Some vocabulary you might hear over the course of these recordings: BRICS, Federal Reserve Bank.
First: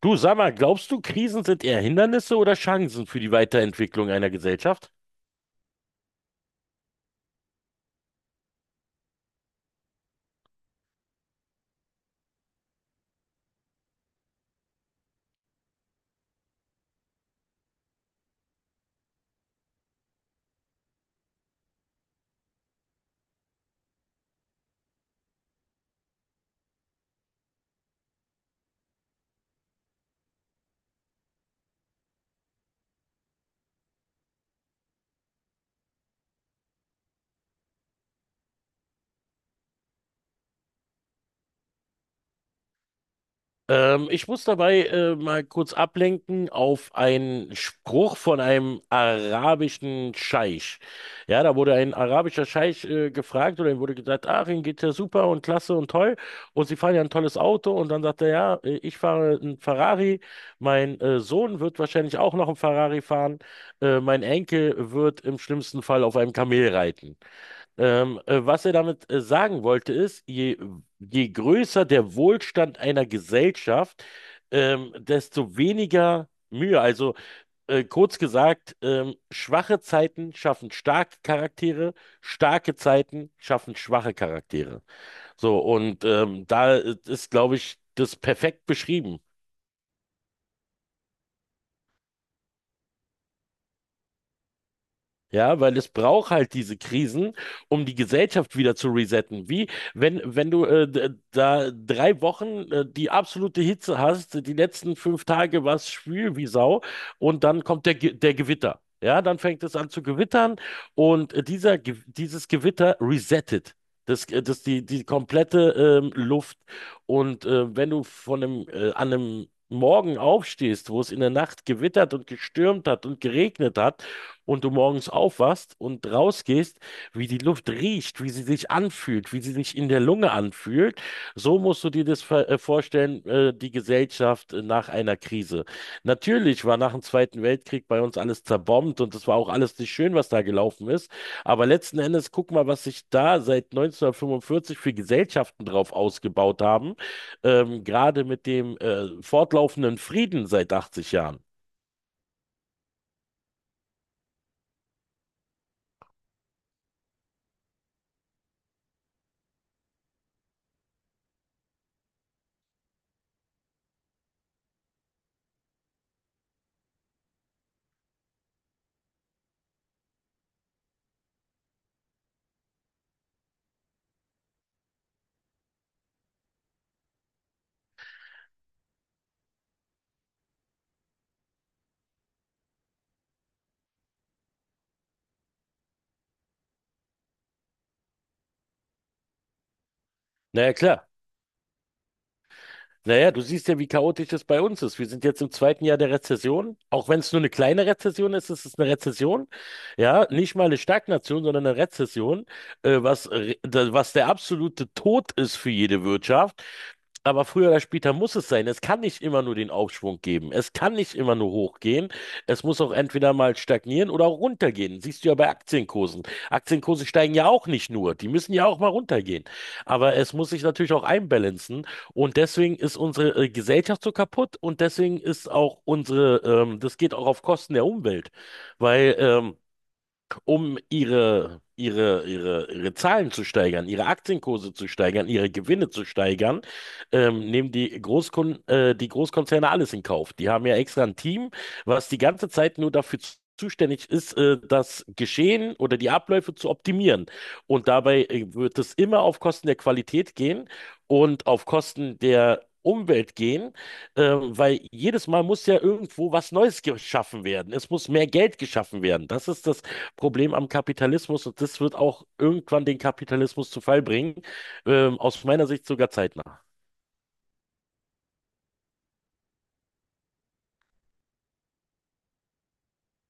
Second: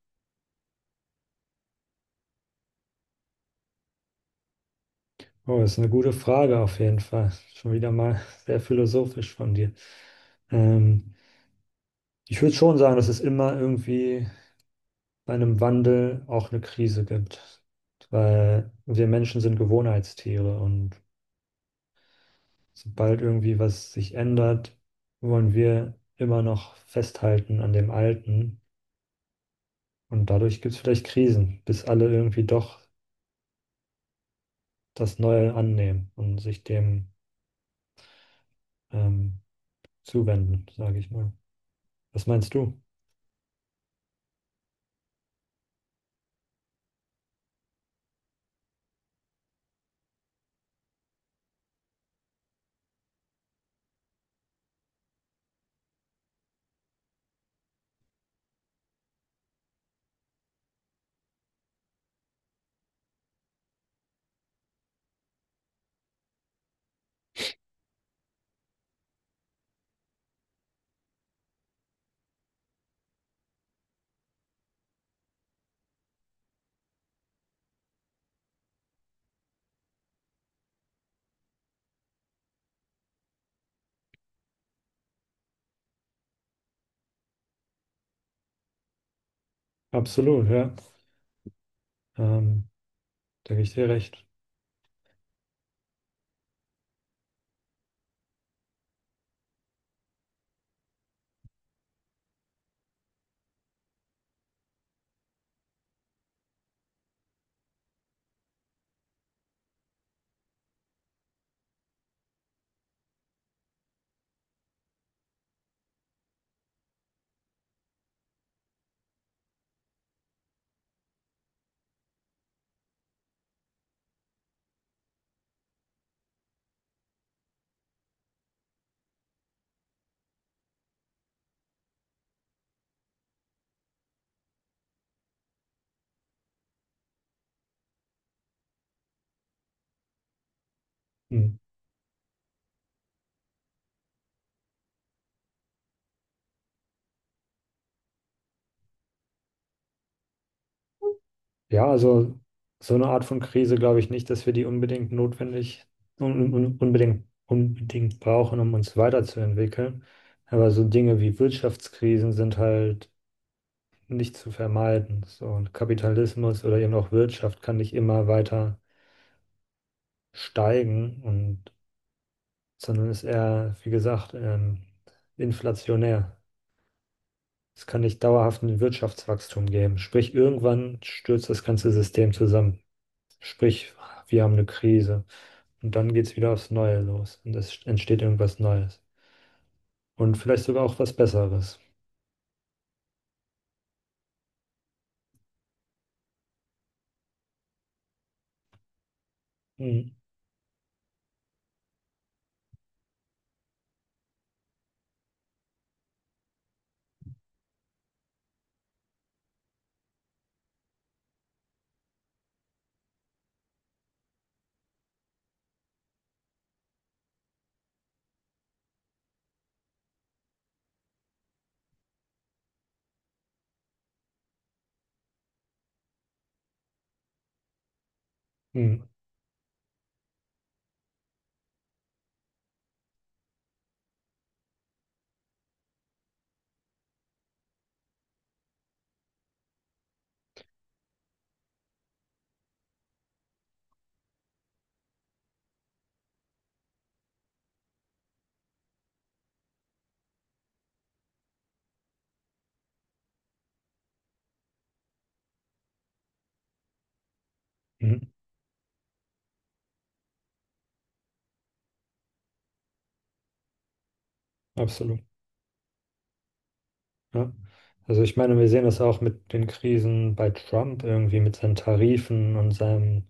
Du, sag mal, glaubst du, Krisen sind eher Hindernisse oder Chancen für die Weiterentwicklung einer Gesellschaft? Oh, das ist eine gute Frage auf jeden Fall. Schon wieder mal sehr philosophisch von dir. Ähm, Ich würde schon sagen, dass es immer irgendwie bei einem Wandel auch eine Krise gibt, weil wir Menschen sind Gewohnheitstiere und sobald irgendwie was sich ändert, wollen wir immer noch festhalten an dem Alten und dadurch gibt es vielleicht Krisen, bis alle irgendwie doch das Neue annehmen und sich dem ähm, zuwenden, sage ich mal. Was meinst du? Ich muss dabei mal kurz ablenken auf einen Spruch von einem arabischen Scheich. Ja, da wurde ein arabischer Scheich gefragt oder ihm wurde gesagt, ach, Ihnen geht ja super und klasse und toll und Sie fahren ja ein tolles Auto, und dann sagt er, ja, ich fahre einen Ferrari, mein Sohn wird wahrscheinlich auch noch einen Ferrari fahren, mein Enkel wird im schlimmsten Fall auf einem Kamel reiten. Was er damit sagen wollte, ist, je größer der Wohlstand einer Gesellschaft, desto weniger Mühe. Also kurz gesagt, schwache Zeiten schaffen starke Charaktere, starke Zeiten schaffen schwache Charaktere. So, und da ist, glaube ich, das perfekt beschrieben. Absolut, ja. Ähm, Da gebe ich dir recht. Ja, weil es braucht halt diese Krisen, um die Gesellschaft wieder zu resetten. Wie wenn du da 3 Wochen die absolute Hitze hast, die letzten 5 Tage war es schwül wie Sau und dann kommt der Gewitter. Ja, dann fängt es an zu gewittern und dieses Gewitter resettet. Das die komplette Luft. Und wenn du an einem Morgen aufstehst, wo es in der Nacht gewittert und gestürmt hat und geregnet hat, und du morgens aufwachst und rausgehst, wie die Luft riecht, wie sie sich anfühlt, wie sie sich in der Lunge anfühlt, so musst du dir das vorstellen, die Gesellschaft nach einer Krise. Natürlich war nach dem Zweiten Weltkrieg bei uns alles zerbombt und es war auch alles nicht schön, was da gelaufen ist, Hm. aber letzten Endes guck mal, was sich da seit 1945 für Gesellschaften drauf ausgebaut haben, gerade mit dem fortlaufenden Frieden seit 80 Jahren. Ja, also so eine Art von Krise glaube ich nicht, dass wir die unbedingt notwendig, unbedingt brauchen, um uns weiterzuentwickeln. Aber so Dinge wie Wirtschaftskrisen sind halt nicht zu vermeiden. So, und Kapitalismus oder eben auch Wirtschaft kann nicht immer weiter steigen und sondern ist eher, wie gesagt, inflationär. Es kann nicht dauerhaft ein Wirtschaftswachstum geben. Sprich, irgendwann stürzt das ganze System zusammen. Sprich, wir haben eine Krise. Und dann geht es wieder aufs Neue los. Und es entsteht irgendwas Neues. Und Na vielleicht ja, sogar auch klar. was Besseres. Naja, du siehst ja, wie chaotisch es bei uns ist. Wir sind jetzt im zweiten Jahr der Rezession. Auch wenn es nur eine kleine Rezession ist, ist es eine Rezession. Mhm. Ja, nicht mal eine Stagnation, sondern eine Rezession, was der absolute Tod ist für jede Wirtschaft. Aber früher oder später muss es sein. Es kann nicht immer nur den Aufschwung geben. Es kann nicht immer nur hochgehen. Es muss auch entweder mal stagnieren oder auch runtergehen. Siehst du ja bei Aktienkursen. Aktienkurse steigen ja auch nicht nur. Die müssen ja auch mal runtergehen. Aber es muss sich natürlich auch einbalancen. Und deswegen ist unsere Gesellschaft so kaputt, und deswegen ist auch das geht auch auf Kosten der Umwelt, Mhm. weil um ihre Zahlen zu steigern, ihre Aktienkurse zu steigern, ihre Gewinne zu steigern, nehmen die Großkonzerne alles in Kauf. Die haben ja extra ein Team, was die ganze Zeit nur dafür zuständig ist, das Geschehen oder die Abläufe zu optimieren. Und dabei wird es immer auf Kosten der Qualität gehen und auf Kosten der Umwelt gehen, weil jedes Mal muss ja irgendwo was Neues geschaffen werden. Es muss mehr Mhm. Geld geschaffen werden. Das ist das Problem am Kapitalismus, und das wird auch irgendwann den Kapitalismus zu Fall bringen. Ähm, Absolut. aus meiner Sicht sogar zeitnah. Ja. Also ich meine, wir sehen das auch mit den Krisen bei Trump irgendwie, mit seinen Tarifen und seinem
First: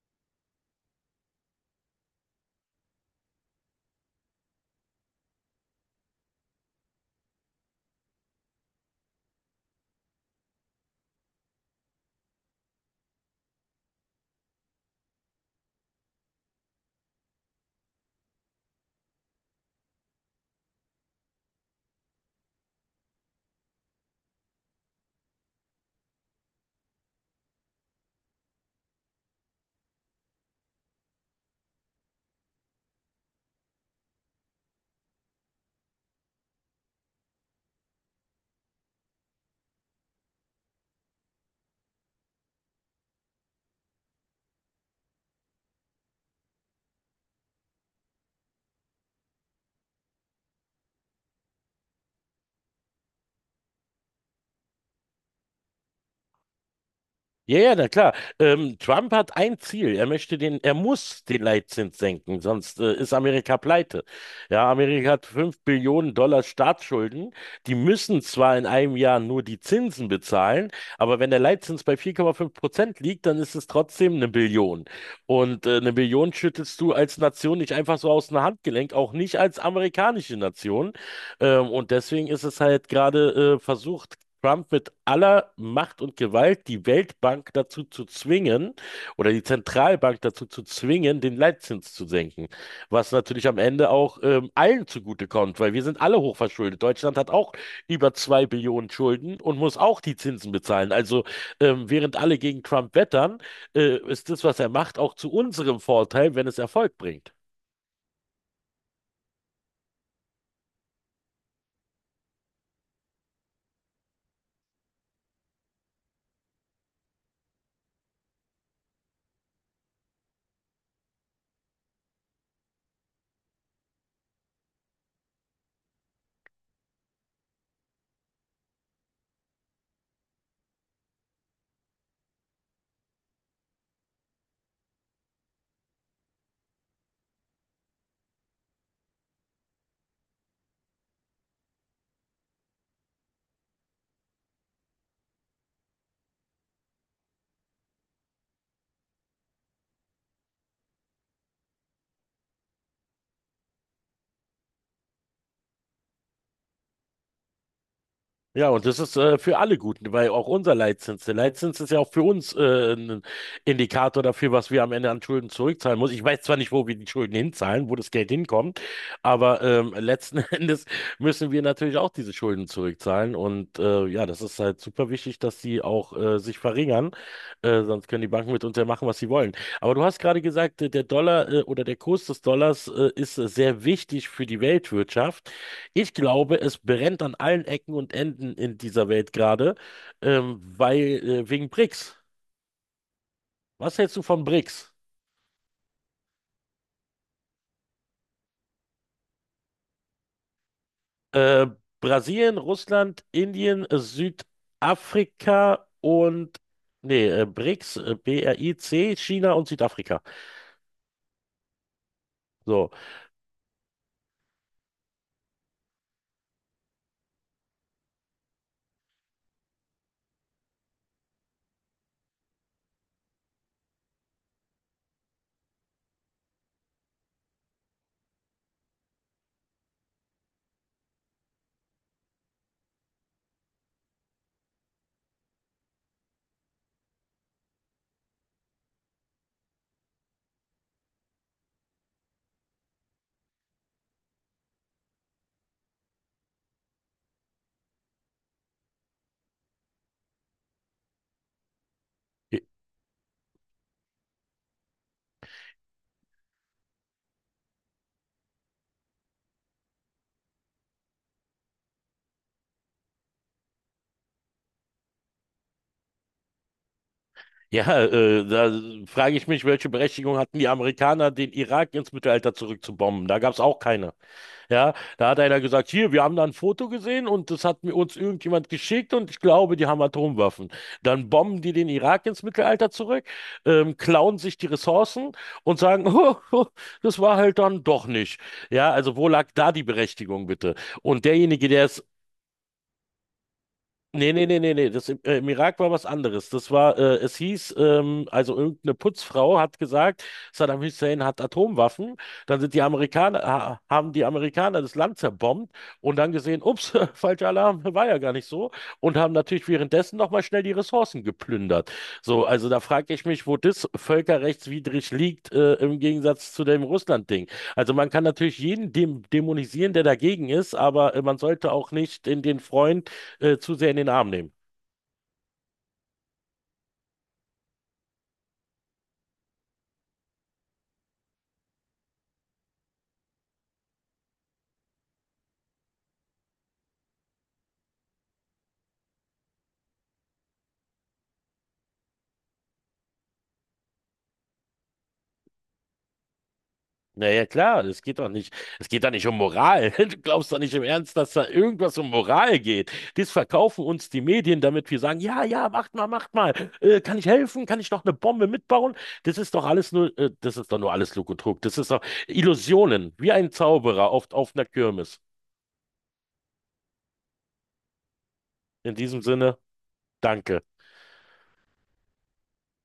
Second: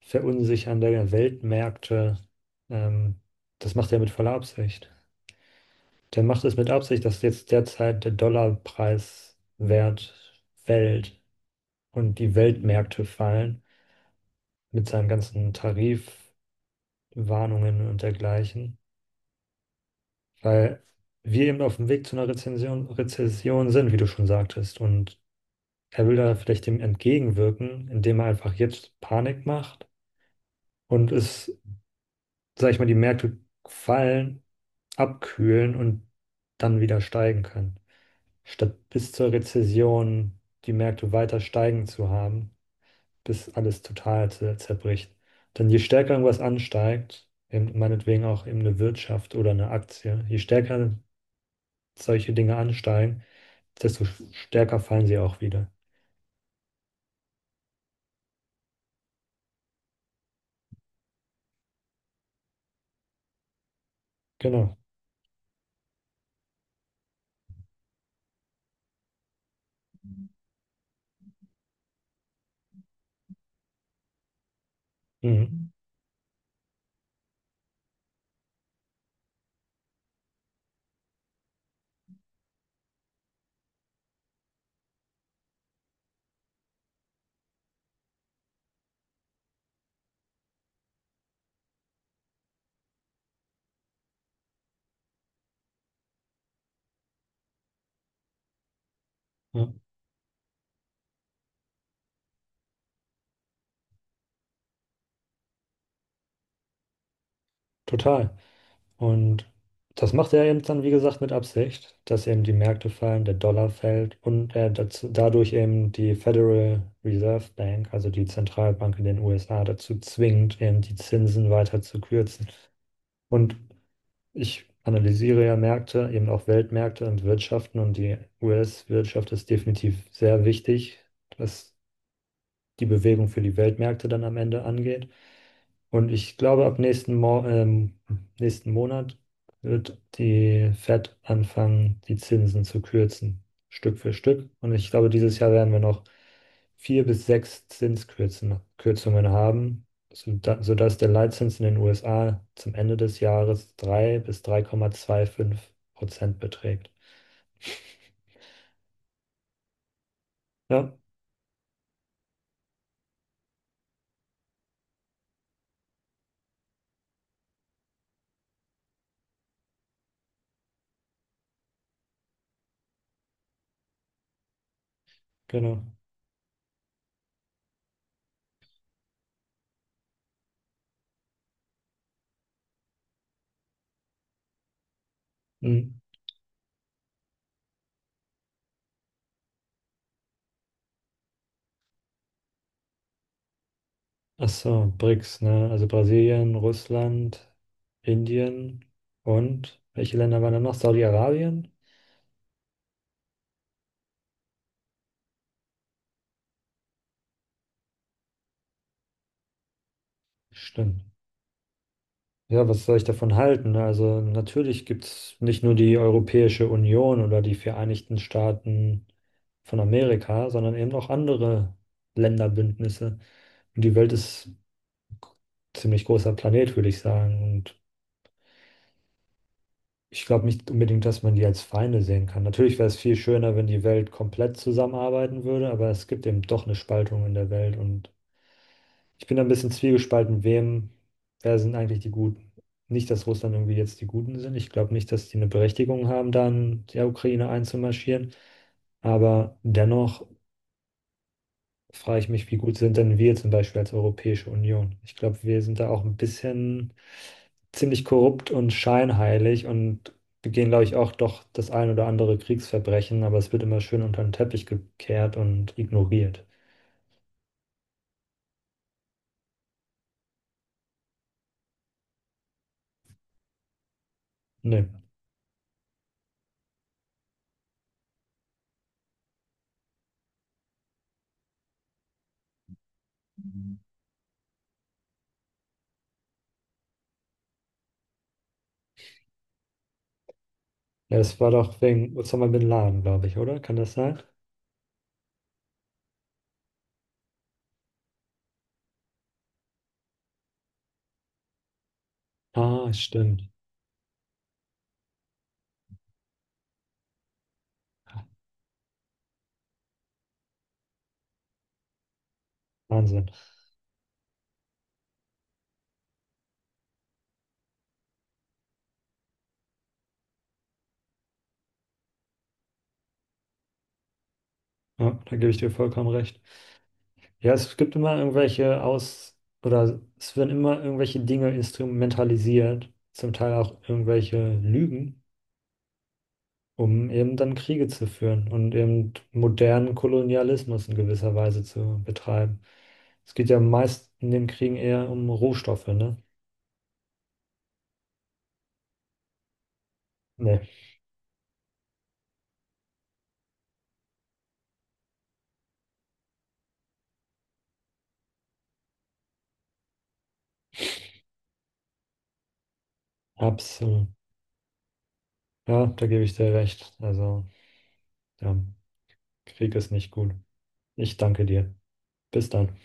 Verunsichern der Weltmärkte. Ähm, Das macht er mit voller Absicht. Der macht es mit Absicht, dass jetzt derzeit der Dollarpreiswert fällt und die Weltmärkte fallen mit seinen ganzen Tarifwarnungen und dergleichen, weil wir eben auf dem Weg zu einer Rezession sind, wie du schon sagtest. Und er will da vielleicht dem entgegenwirken, indem er einfach jetzt Panik macht und es, sag ich mal, die Märkte fallen, abkühlen und dann wieder steigen können, statt bis zur Rezession die Märkte weiter steigen zu haben, bis alles total zerbricht. Denn je stärker irgendwas ansteigt, eben meinetwegen auch eben eine Wirtschaft oder eine Aktie, je stärker solche Dinge ansteigen, desto stärker fallen sie auch wieder. Ja, ja, na klar. Trump hat ein Ziel. Er muss den Leitzins senken, sonst ist Amerika pleite. Ja, Genau. Amerika hat 5 Billionen Dollar Staatsschulden. Die müssen zwar in einem Jahr nur die Zinsen bezahlen, aber wenn der Leitzins bei 4,5% liegt, dann ist es trotzdem eine Billion. Und Mhm. äh, eine Billion schüttelst du als Nation nicht einfach so aus dem Handgelenk, auch nicht als amerikanische Nation. Und deswegen ist es halt gerade versucht, Trump mit aller Macht und Gewalt die Weltbank dazu zu zwingen oder die Zentralbank dazu zu zwingen, den Leitzins zu senken. Was natürlich am Ende auch allen zugutekommt, weil wir sind alle hochverschuldet. Deutschland hat auch über 2 Billionen Schulden und Ja, muss auch die Zinsen bezahlen. Also während alle gegen Trump wettern, ist das, was er macht, auch zu unserem Vorteil, wenn es Erfolg bringt. total. Und das macht er eben dann, wie gesagt, mit Absicht, dass eben die Märkte fallen, der Dollar fällt und er dazu, dadurch eben die Federal Reserve Bank, also die Zentralbank in den USA, dazu zwingt, eben die Zinsen weiter zu kürzen. Und ich analysiere ja Märkte, eben auch Weltmärkte und Wirtschaften, und die US-Wirtschaft ist definitiv sehr wichtig, was die Bewegung für die Weltmärkte dann am Ende angeht. Und ich glaube, ab nächsten Monat wird die Fed anfangen, die Zinsen zu kürzen, Stück für Stück. Und ich glaube, dieses Jahr werden wir noch vier bis sechs Kürzungen haben, sodass der Leitzins in den USA zum Ende des Jahres 3 bis 3,25% beträgt. Ja, und das ist für alle gut, weil auch unser Ja, Leitzins, der Leitzins ist ja auch für uns ein Indikator dafür, was wir am Ende an Schulden zurückzahlen müssen. Ich weiß zwar nicht, wo wir die Schulden hinzahlen, wo das Geld hinkommt, aber letzten Endes müssen wir natürlich auch diese Schulden zurückzahlen. Und ja, das ist halt super wichtig, dass die genau. auch sich verringern, sonst können die Banken mit uns ja machen, was sie wollen. Aber du hast gerade gesagt, der Dollar oder der Kurs des Dollars ist sehr wichtig für die Weltwirtschaft. Mhm. Ich glaube, es brennt an allen Ecken und Enden in dieser Welt gerade, weil wegen BRICS. Was hältst du von Ach so, BRICS? BRICS, ne? Also Brasilien, Russland, Indien und welche Länder waren da noch? Äh, Saudi-Arabien? Brasilien, Russland, Indien, Südafrika und nee, BRICS, BRIC, China und Südafrika. Stimmt. Ja, was So. soll ich davon halten, ne? Also natürlich gibt es nicht nur die Europäische Union oder die Vereinigten Staaten von Amerika, sondern eben auch andere Länderbündnisse. Und die Welt ist ein ziemlich großer Planet, würde ich sagen. Und ich glaube nicht unbedingt, dass man die als Feinde sehen kann. Natürlich wäre es viel schöner, wenn die Welt komplett zusammenarbeiten würde, aber es gibt eben doch eine Spaltung in der Welt und ich bin da ein bisschen zwiegespalten, wer sind eigentlich die Guten? Nicht, dass Russland irgendwie jetzt die Guten sind. Ich glaube nicht, dass die eine Berechtigung haben, da in die Ukraine einzumarschieren. Aber dennoch frage ich mich, wie gut sind denn wir zum Beispiel als Europäische Union? Ich glaube, wir sind da auch ein bisschen ziemlich korrupt und scheinheilig und begehen, glaube ich, auch doch das ein oder andere Kriegsverbrechen, aber es wird immer schön unter den Teppich gekehrt und ignoriert. Ja, da frage ich mich, welche Berechtigung hatten die Amerikaner, den Irak ins Mittelalter zurückzubomben? Da gab es auch keine. Ne. Ja, da hat einer gesagt, hier, wir haben da ein Foto gesehen und das hat mir uns irgendjemand geschickt und ich glaube, die haben Atomwaffen. Dann bomben die den Irak ins Mittelalter zurück, klauen sich die Ressourcen und sagen, oh, oh, das war halt dann doch nicht. Ja, also wo lag da die Berechtigung bitte? Ja, Und es war derjenige, doch der es — wegen Osama bin Laden, glaube ich, oder? Kann das sein? nee, nee, nee, nee, nee. Das im Irak war was anderes. Es hieß, also irgendeine Putzfrau hat gesagt, Saddam Hussein hat Atomwaffen. Dann sind die Ah, Amerikaner, stimmt. ha, haben die Amerikaner das Land zerbombt und dann gesehen, ups, falscher Alarm, war ja gar nicht so. Und haben natürlich währenddessen nochmal schnell die Ressourcen geplündert. So, also da frage ich Wahnsinn. mich, wo das völkerrechtswidrig liegt, im Gegensatz zu dem Russland-Ding. Also man kann natürlich jeden dem dämonisieren, der dagegen ist, aber man sollte auch nicht in den Freund zu sehr in den Arm nehmen. Ja, da gebe ich dir vollkommen recht. Ja, es gibt immer irgendwelche Aus- oder es werden immer irgendwelche Dinge instrumentalisiert, zum Teil auch irgendwelche Lügen, um eben dann Kriege zu führen und eben modernen Kolonialismus in gewisser Weise zu betreiben. Es geht ja meist in den Kriegen eher um Rohstoffe, ne? Naja, klar, es geht doch nicht um Moral. Du glaubst doch Nee, nicht im Ernst, dass da irgendwas um Moral geht. Das verkaufen uns die Medien, damit wir sagen, ja, ja, macht mal, macht mal. Kann ich helfen? Kann ich noch eine Bombe mitbauen? Das ist doch nur alles Lug und Trug. Das ist doch Illusionen, wie ein absolut. Zauberer oft auf einer Kirmes. Ja, da gebe ich dir recht. Also, ja, In diesem Sinne, Krieg ist nicht gut. danke. Ich danke dir. Bis dann.